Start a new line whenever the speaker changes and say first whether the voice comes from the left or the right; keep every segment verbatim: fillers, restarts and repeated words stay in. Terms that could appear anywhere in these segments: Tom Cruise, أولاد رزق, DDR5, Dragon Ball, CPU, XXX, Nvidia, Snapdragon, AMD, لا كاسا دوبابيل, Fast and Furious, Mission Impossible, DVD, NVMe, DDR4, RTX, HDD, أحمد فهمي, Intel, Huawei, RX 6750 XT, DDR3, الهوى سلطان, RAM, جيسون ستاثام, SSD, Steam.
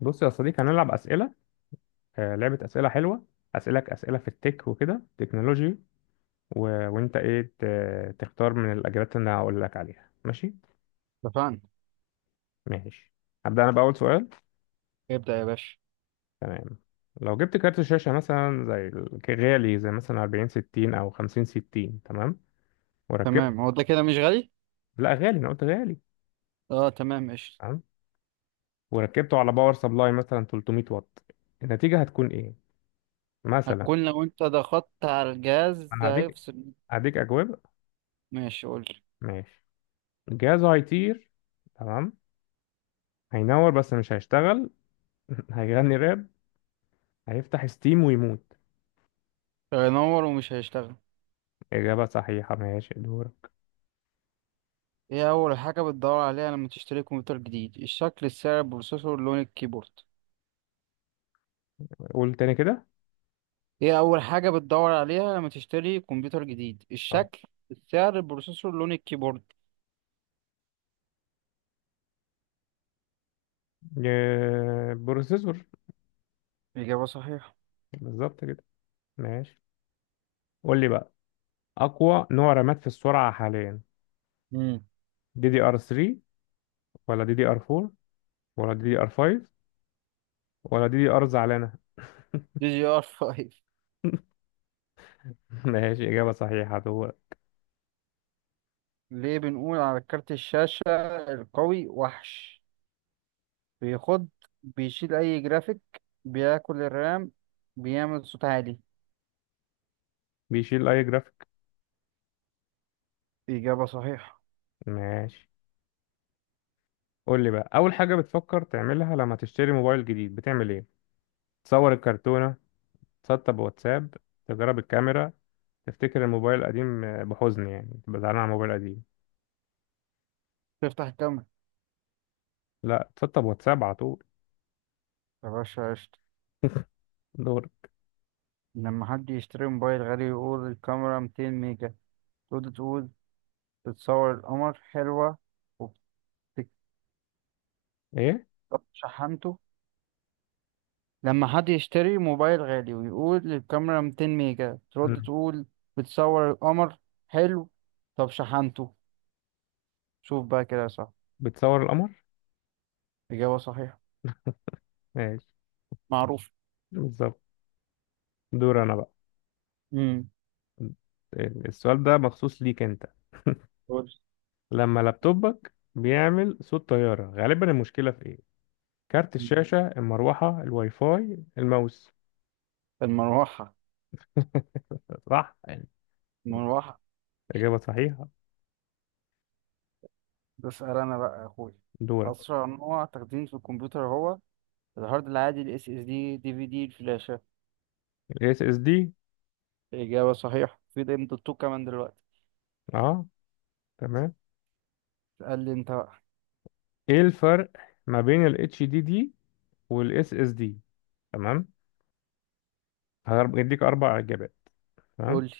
left: بص يا صديقي هنلعب أسئلة. آه، لعبة أسئلة حلوة. أسألك أسئلة في التك وكده تكنولوجي و... وأنت إيه ت... تختار من الإجابات اللي أنا هقول لك عليها ماشي؟
right: اتفقنا.
left: ماشي، هبدأ أنا بأول سؤال.
right: ابدأ يا باشا.
left: تمام، لو جبت كارت شاشة مثلا زي ال- غالي، زي مثلا أربعين ستين أو خمسين ستين، تمام وركبت.
right: تمام، هو ده كده مش غالي.
left: لا غالي، أنا قلت غالي.
right: اه تمام قشطة.
left: تمام، وركبته على باور سبلاي مثلا تلتمية واط، النتيجة هتكون إيه؟ مثلا
right: هتكون لو انت ضغطت على الجهاز
left: أنا
right: ده
left: هديك،
right: هيفصل.
left: هديك أجوبة.
right: ماشي قول.
left: ماشي، الجهاز هيطير، تمام، هينور بس مش هيشتغل، هيغني راب، هيفتح ستيم ويموت.
right: هينور ومش هيشتغل.
left: إجابة صحيحة، ماشي دورك.
right: ايه اول حاجة بتدور عليها لما تشتري كمبيوتر جديد؟ الشكل، السعر، البروسيسور، لون الكيبورد؟
left: قول تاني كده.
right: ايه اول حاجة بتدور عليها لما تشتري كمبيوتر جديد؟
left: اه.
right: الشكل، السعر، البروسيسور، لون الكيبورد؟
left: ج- بروسيسور.
right: إجابة صحيحة.
left: بالظبط كده. ماشي، قول لي بقى أقوى نوع رامات في السرعة حاليا؟
right: امم
left: دي دي ار تلاتة، ولا دي دي ار أربعة، ولا دي دي ار خمسة، ولا دي دي ار زعلانة.
right: دي جي ار خمسة.
left: ماشي، إجابة صحيحة دورك.
right: ليه بنقول على كارت الشاشة القوي وحش؟ بيخض، بيشيل أي جرافيك، بياكل الرام، بيعمل صوت عالي.
left: بيشيل أي جرافيك.
right: إجابة صحيحة.
left: ماشي، قول لي بقى، أول حاجة بتفكر تعملها لما تشتري موبايل جديد بتعمل إيه؟ تصور الكرتونة، تسطب واتساب، تجرب الكاميرا، تفتكر الموبايل القديم بحزن، يعني تبقى زعلان على الموبايل القديم.
right: تفتح الكاميرا.
left: لا، تسطب واتساب على طول.
right: يا باشا قشطة.
left: دور.
right: لما حد يشتري موبايل غالي يقول الكاميرا مئتين ميجا تقول تقول بتصور القمر حلوة. وبتكتب
left: ايه.
right: شحنته. لما حد يشتري موبايل غالي ويقول الكاميرا مئتين ميجا ترد
left: مم.
right: تقول بتصور القمر حلو، طب شحنته. شوف بقى كده صح.
left: بتصور القمر.
right: إجابة صحيحة.
left: ماشي،
right: معروف.
left: بالظبط. دور انا بقى.
right: امم
left: السؤال ده مخصوص ليك انت، لما لابتوبك بيعمل صوت طيارة غالبا المشكلة في ايه؟ كارت الشاشة، المروحة، الواي فاي، الماوس.
right: المروحة.
left: صح يعني.
right: مروحة.
left: إجابة صحيحة.
right: ده اسأل أنا بقى يا أخوي.
left: دورك.
right: أسرع نوع تخزين في الكمبيوتر هو الهارد العادي، ال اس اس دي، دي في دي، الفلاشة.
left: ال اس اس دي.
right: إجابة صحيحة، في ده الدكتور كمان دلوقتي.
left: اه، تمام.
right: اسأل لي أنت بقى.
left: ايه الفرق ما بين ال اتش دي دي وال اس اس دي؟ تمام، هديك اربع اجابات. تمام،
right: قول لي.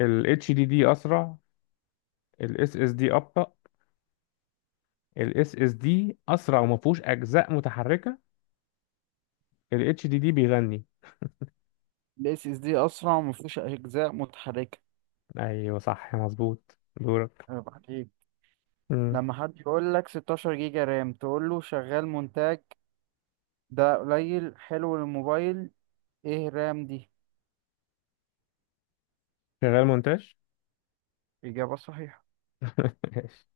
left: ال اتش دي دي اسرع، الاس اس اس دي ابطا، الاس اس اس دي اسرع وما فيهوش اجزاء متحركه، الاتش دي دي بيغني.
right: ال اس اس دي أسرع ومفيهوش أجزاء متحركة.
left: ايوه صح مظبوط، دورك.
right: عيب عليك.
left: مم.
right: لما حد يقول لك ستاشر جيجا رام تقول له شغال مونتاج، ده قليل، حلو للموبايل، إيه رام دي.
left: شغال مونتاج.
right: إجابة صحيحة.
left: ماشي.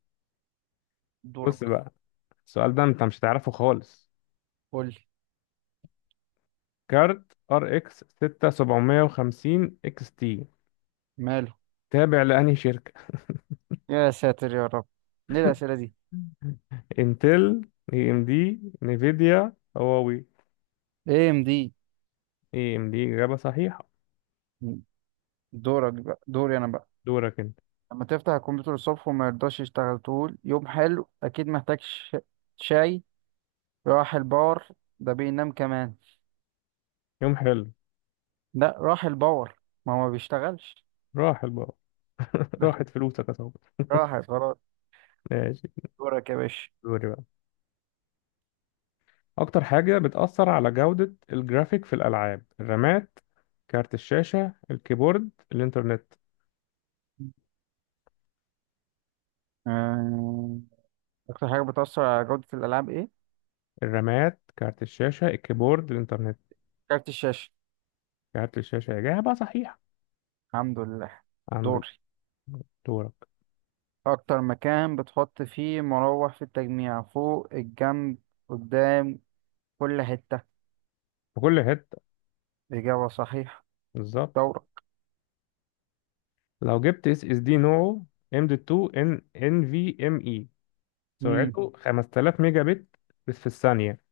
right: دورك.
left: بص بقى، السؤال ده انت مش هتعرفه خالص.
right: قول لي.
left: كارت ار اكس ستة سبعة خمسة صفر اكس تي
right: ماله؟
left: تابع لانهي شركه؟
right: يا ساتر يا رب، ليه الأسئلة دي؟
left: انتل، اي ام دي، نيفيديا، هواوي.
right: ايه ام دي.
left: اي ام دي، اجابه صحيحه.
right: دورك بقى، دوري انا بقى.
left: دورك انت.
right: لما تفتح الكمبيوتر الصبح وما يرضاش يشتغل تقول يوم حلو، اكيد محتاج ش... شاي، راح الباور، ده بينام كمان.
left: يوم حلو.
right: لا راح الباور، ما هو ما بيشتغلش.
left: راحل بقى. راحت فلوسك يا صاحبي.
right: راحت خلاص.
left: ماشي.
right: دورك يا باشا.
left: دوري بقى، اكتر حاجة بتأثر على جودة الجرافيك في الالعاب؟ الرامات، كارت الشاشة، الكيبورد، الانترنت.
right: آه، اكتر حاجة بتأثر على جودة الالعاب ايه؟
left: الرامات، كارت الشاشة، الكيبورد، الانترنت.
right: كارت الشاشة.
left: كارت الشاشة. إجابة صحيحة.
right: الحمد لله.
left: عندك.
right: دوري.
left: دورك.
right: اكتر مكان بتحط فيه مروح في التجميع؟ فوق، الجنب، قدام، كل حتة.
left: في كل حتة.
right: إجابة صحيحة.
left: بالظبط.
right: دورك.
left: لو جبت اس اس دي نوعه ام دي اتنين ان ان في ام اي، سرعته خمس آلاف ميجا بت بس في الثانية،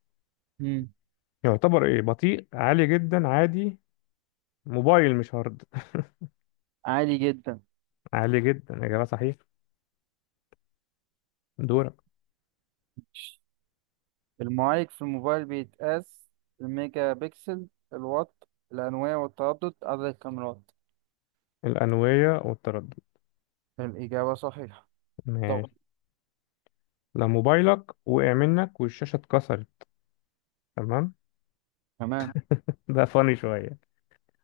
left: يعتبر ايه؟ بطيء، عالي جدا، عادي، موبايل مش هارد.
right: عالي جدا.
left: عالي جدا، إجابة صحيحة. دورك.
right: المعالج في الموبايل بيتقاس الميجا بكسل، الوات، الأنوية والتردد، عدد الكاميرات.
left: الأنوية والتردد.
right: الإجابة صحيحة. طب.
left: ماشي. لو موبايلك وقع منك والشاشة اتكسرت، تمام،
right: تمام.
left: ده فاني شوية،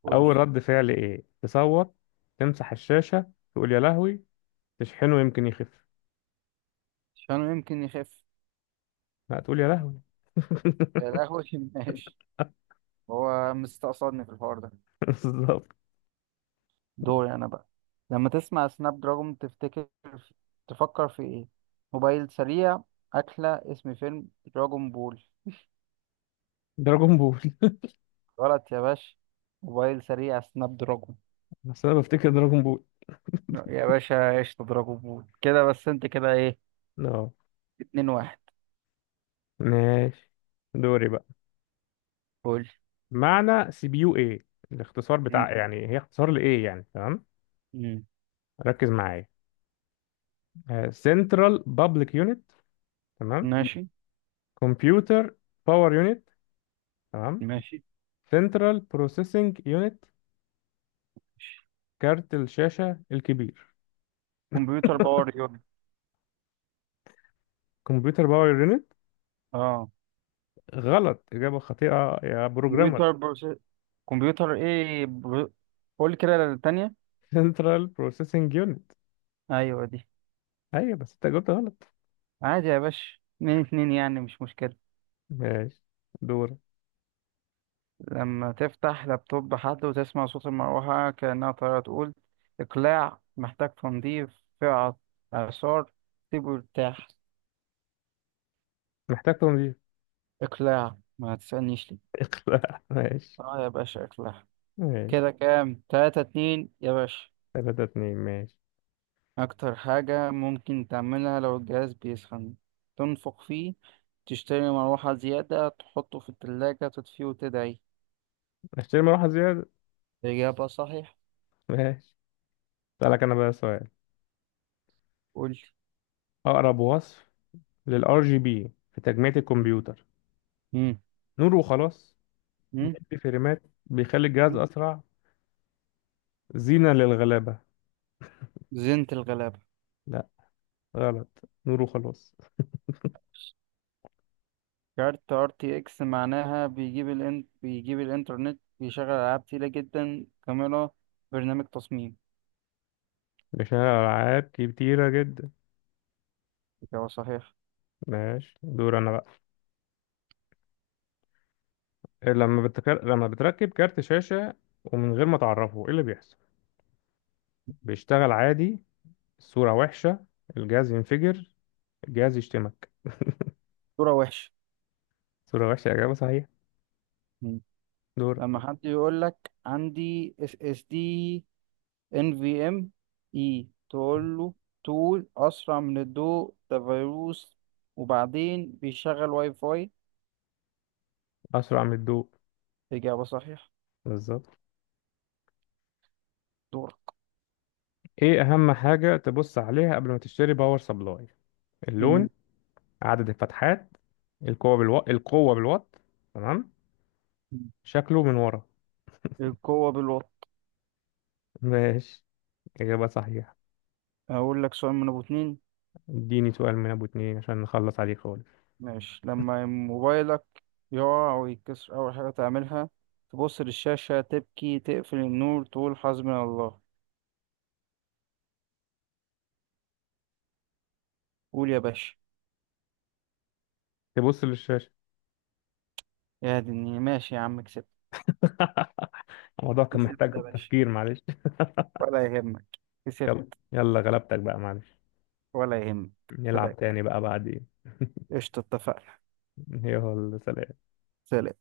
right: قول
left: أول
right: لي.
left: رد فعل إيه؟ تصوت، تمسح الشاشة، تقول يا لهوي، تشحنه يمكن يخف.
right: عشان يمكن يخف.
left: لا، تقول يا لهوي.
right: يا القهوة ماشي. هو مستقصدني في الحوار ده.
left: بالظبط.
right: دوري أنا بقى. لما تسمع سناب دراجون تفتكر، تفكر في إيه؟ موبايل سريع، أكلة، اسم فيلم، دراجون بول.
left: دراجون بول.
right: غلط يا باشا، موبايل سريع سناب دراجون.
left: بس أنا بفتكر دراجون بول.
right: يا باشا ايش تضربه بول كده؟ بس انت كده ايه.
left: اه،
right: اتنين واحد.
left: ماشي. دوري بقى.
right: قول.
left: معنى سي بي يو إيه؟ الاختصار
right: مم.
left: بتاع يعني، هي اختصار لإيه يعني، تمام؟
right: مم.
left: ركز معايا. سنترال بابليك يونت، تمام،
right: ماشي.
left: كمبيوتر باور يونت، تمام،
right: ماشي.
left: سنترال بروسيسنج يونت،
right: ماشي.
left: كارت الشاشة الكبير.
right: كمبيوتر باور يونت.
left: كمبيوتر باور يونت.
right: اه.
left: غلط، إجابة خاطئة يا بروجرامر.
right: كمبيوتر بروس... كمبيوتر ايه برو... قول كده التانية.
left: سنترال بروسيسنج يونت.
right: ايوه دي.
left: أيوة، بس أنت جاوبت غلط.
right: عادي يا باشا، اتنين اتنين يعني مش مشكلة.
left: ماشي، دور.
right: لما تفتح لابتوب حد وتسمع صوت المروحة كأنها طيارة تقول إقلاع، محتاج تنظيف، فئة، إعصار، سيبه يرتاح.
left: محتاج تنظيف.
right: إقلاع، ما تسألنيش ليه.
left: اخلع ماشي.
right: اه يا باشا إقلاع.
left: ماشي.
right: كده كام؟ تلاتة اتنين يا باشا.
left: تلاتة اتنين ماشي.
right: أكتر حاجة ممكن تعملها لو الجهاز بيسخن؟ تنفخ فيه، تشتري مروحة زيادة، تحطه في التلاجة، تطفيه وتدعي.
left: اشتري مروحة زيادة.
right: إجابة صحيح.
left: ماشي. أسألك أنا بقى سؤال.
right: قول.
left: أقرب وصف للآر جي بي في تجميع الكمبيوتر؟
right: مم.
left: نور وخلاص،
right: مم.
left: بيدي فريمات، بيخلي الجهاز
right: مم.
left: أسرع، زينة للغلابة.
right: زينة الغلابة.
left: لا، غلط. نور وخلاص.
right: كارت ار تي اكس معناها بيجيب الان... بيجيب الانترنت، بيشغل العاب تقيلة جدا، كاميرا، برنامج تصميم.
left: ده فيها ألعاب كتيرة جدا.
right: إجابة صحيح.
left: ماشي، دور أنا بقى. لما بتكر... لما بتركب كارت شاشة ومن غير ما تعرفه، إيه اللي بيحصل؟ بيشتغل عادي، الصورة وحشة، الجهاز ينفجر، الجهاز يشتمك.
right: صورة وحشة.
left: صورة وحشة إجابة صحيحة.
right: مم.
left: دور.
right: لما حد يقول لك عندي اس اس دي ان في ام اي تقول له تول اسرع من الضوء، ده فيروس، وبعدين بيشغل واي فاي.
left: أسرع من الضوء.
right: اجابه صحيحه.
left: بالظبط.
right: دورك.
left: إيه أهم حاجة تبص عليها قبل ما تشتري باور سبلاي؟ اللون،
right: مم.
left: عدد الفتحات، القوة بالو... القوة بالوات، تمام، شكله من ورا.
right: القوه بالوات.
left: ماشي، إجابة صحيحة.
right: هقول لك سؤال من ابو اتنين.
left: اديني سؤال من أبو اتنين عشان نخلص عليه خالص.
right: ماشي. لما موبايلك يقع او يتكسر اول حاجه تعملها؟ تبص للشاشه، تبكي، تقفل النور، تقول حسبنا الله. قول يا باشا.
left: تبص للشاشة.
right: يا دنيا ماشي يا عم، كسبت.
left: الموضوع كان
right: كسبت
left: محتاج
right: يا باشا.
left: تفكير، معلش.
right: ولا يهمك. كسبت.
left: يلا غلبتك بقى، معلش.
right: ولا يهمك.
left: نلعب
right: فداك.
left: تاني بقى بعدين.
right: قشطة اتفقنا.
left: يلا، سلام.
right: سلام.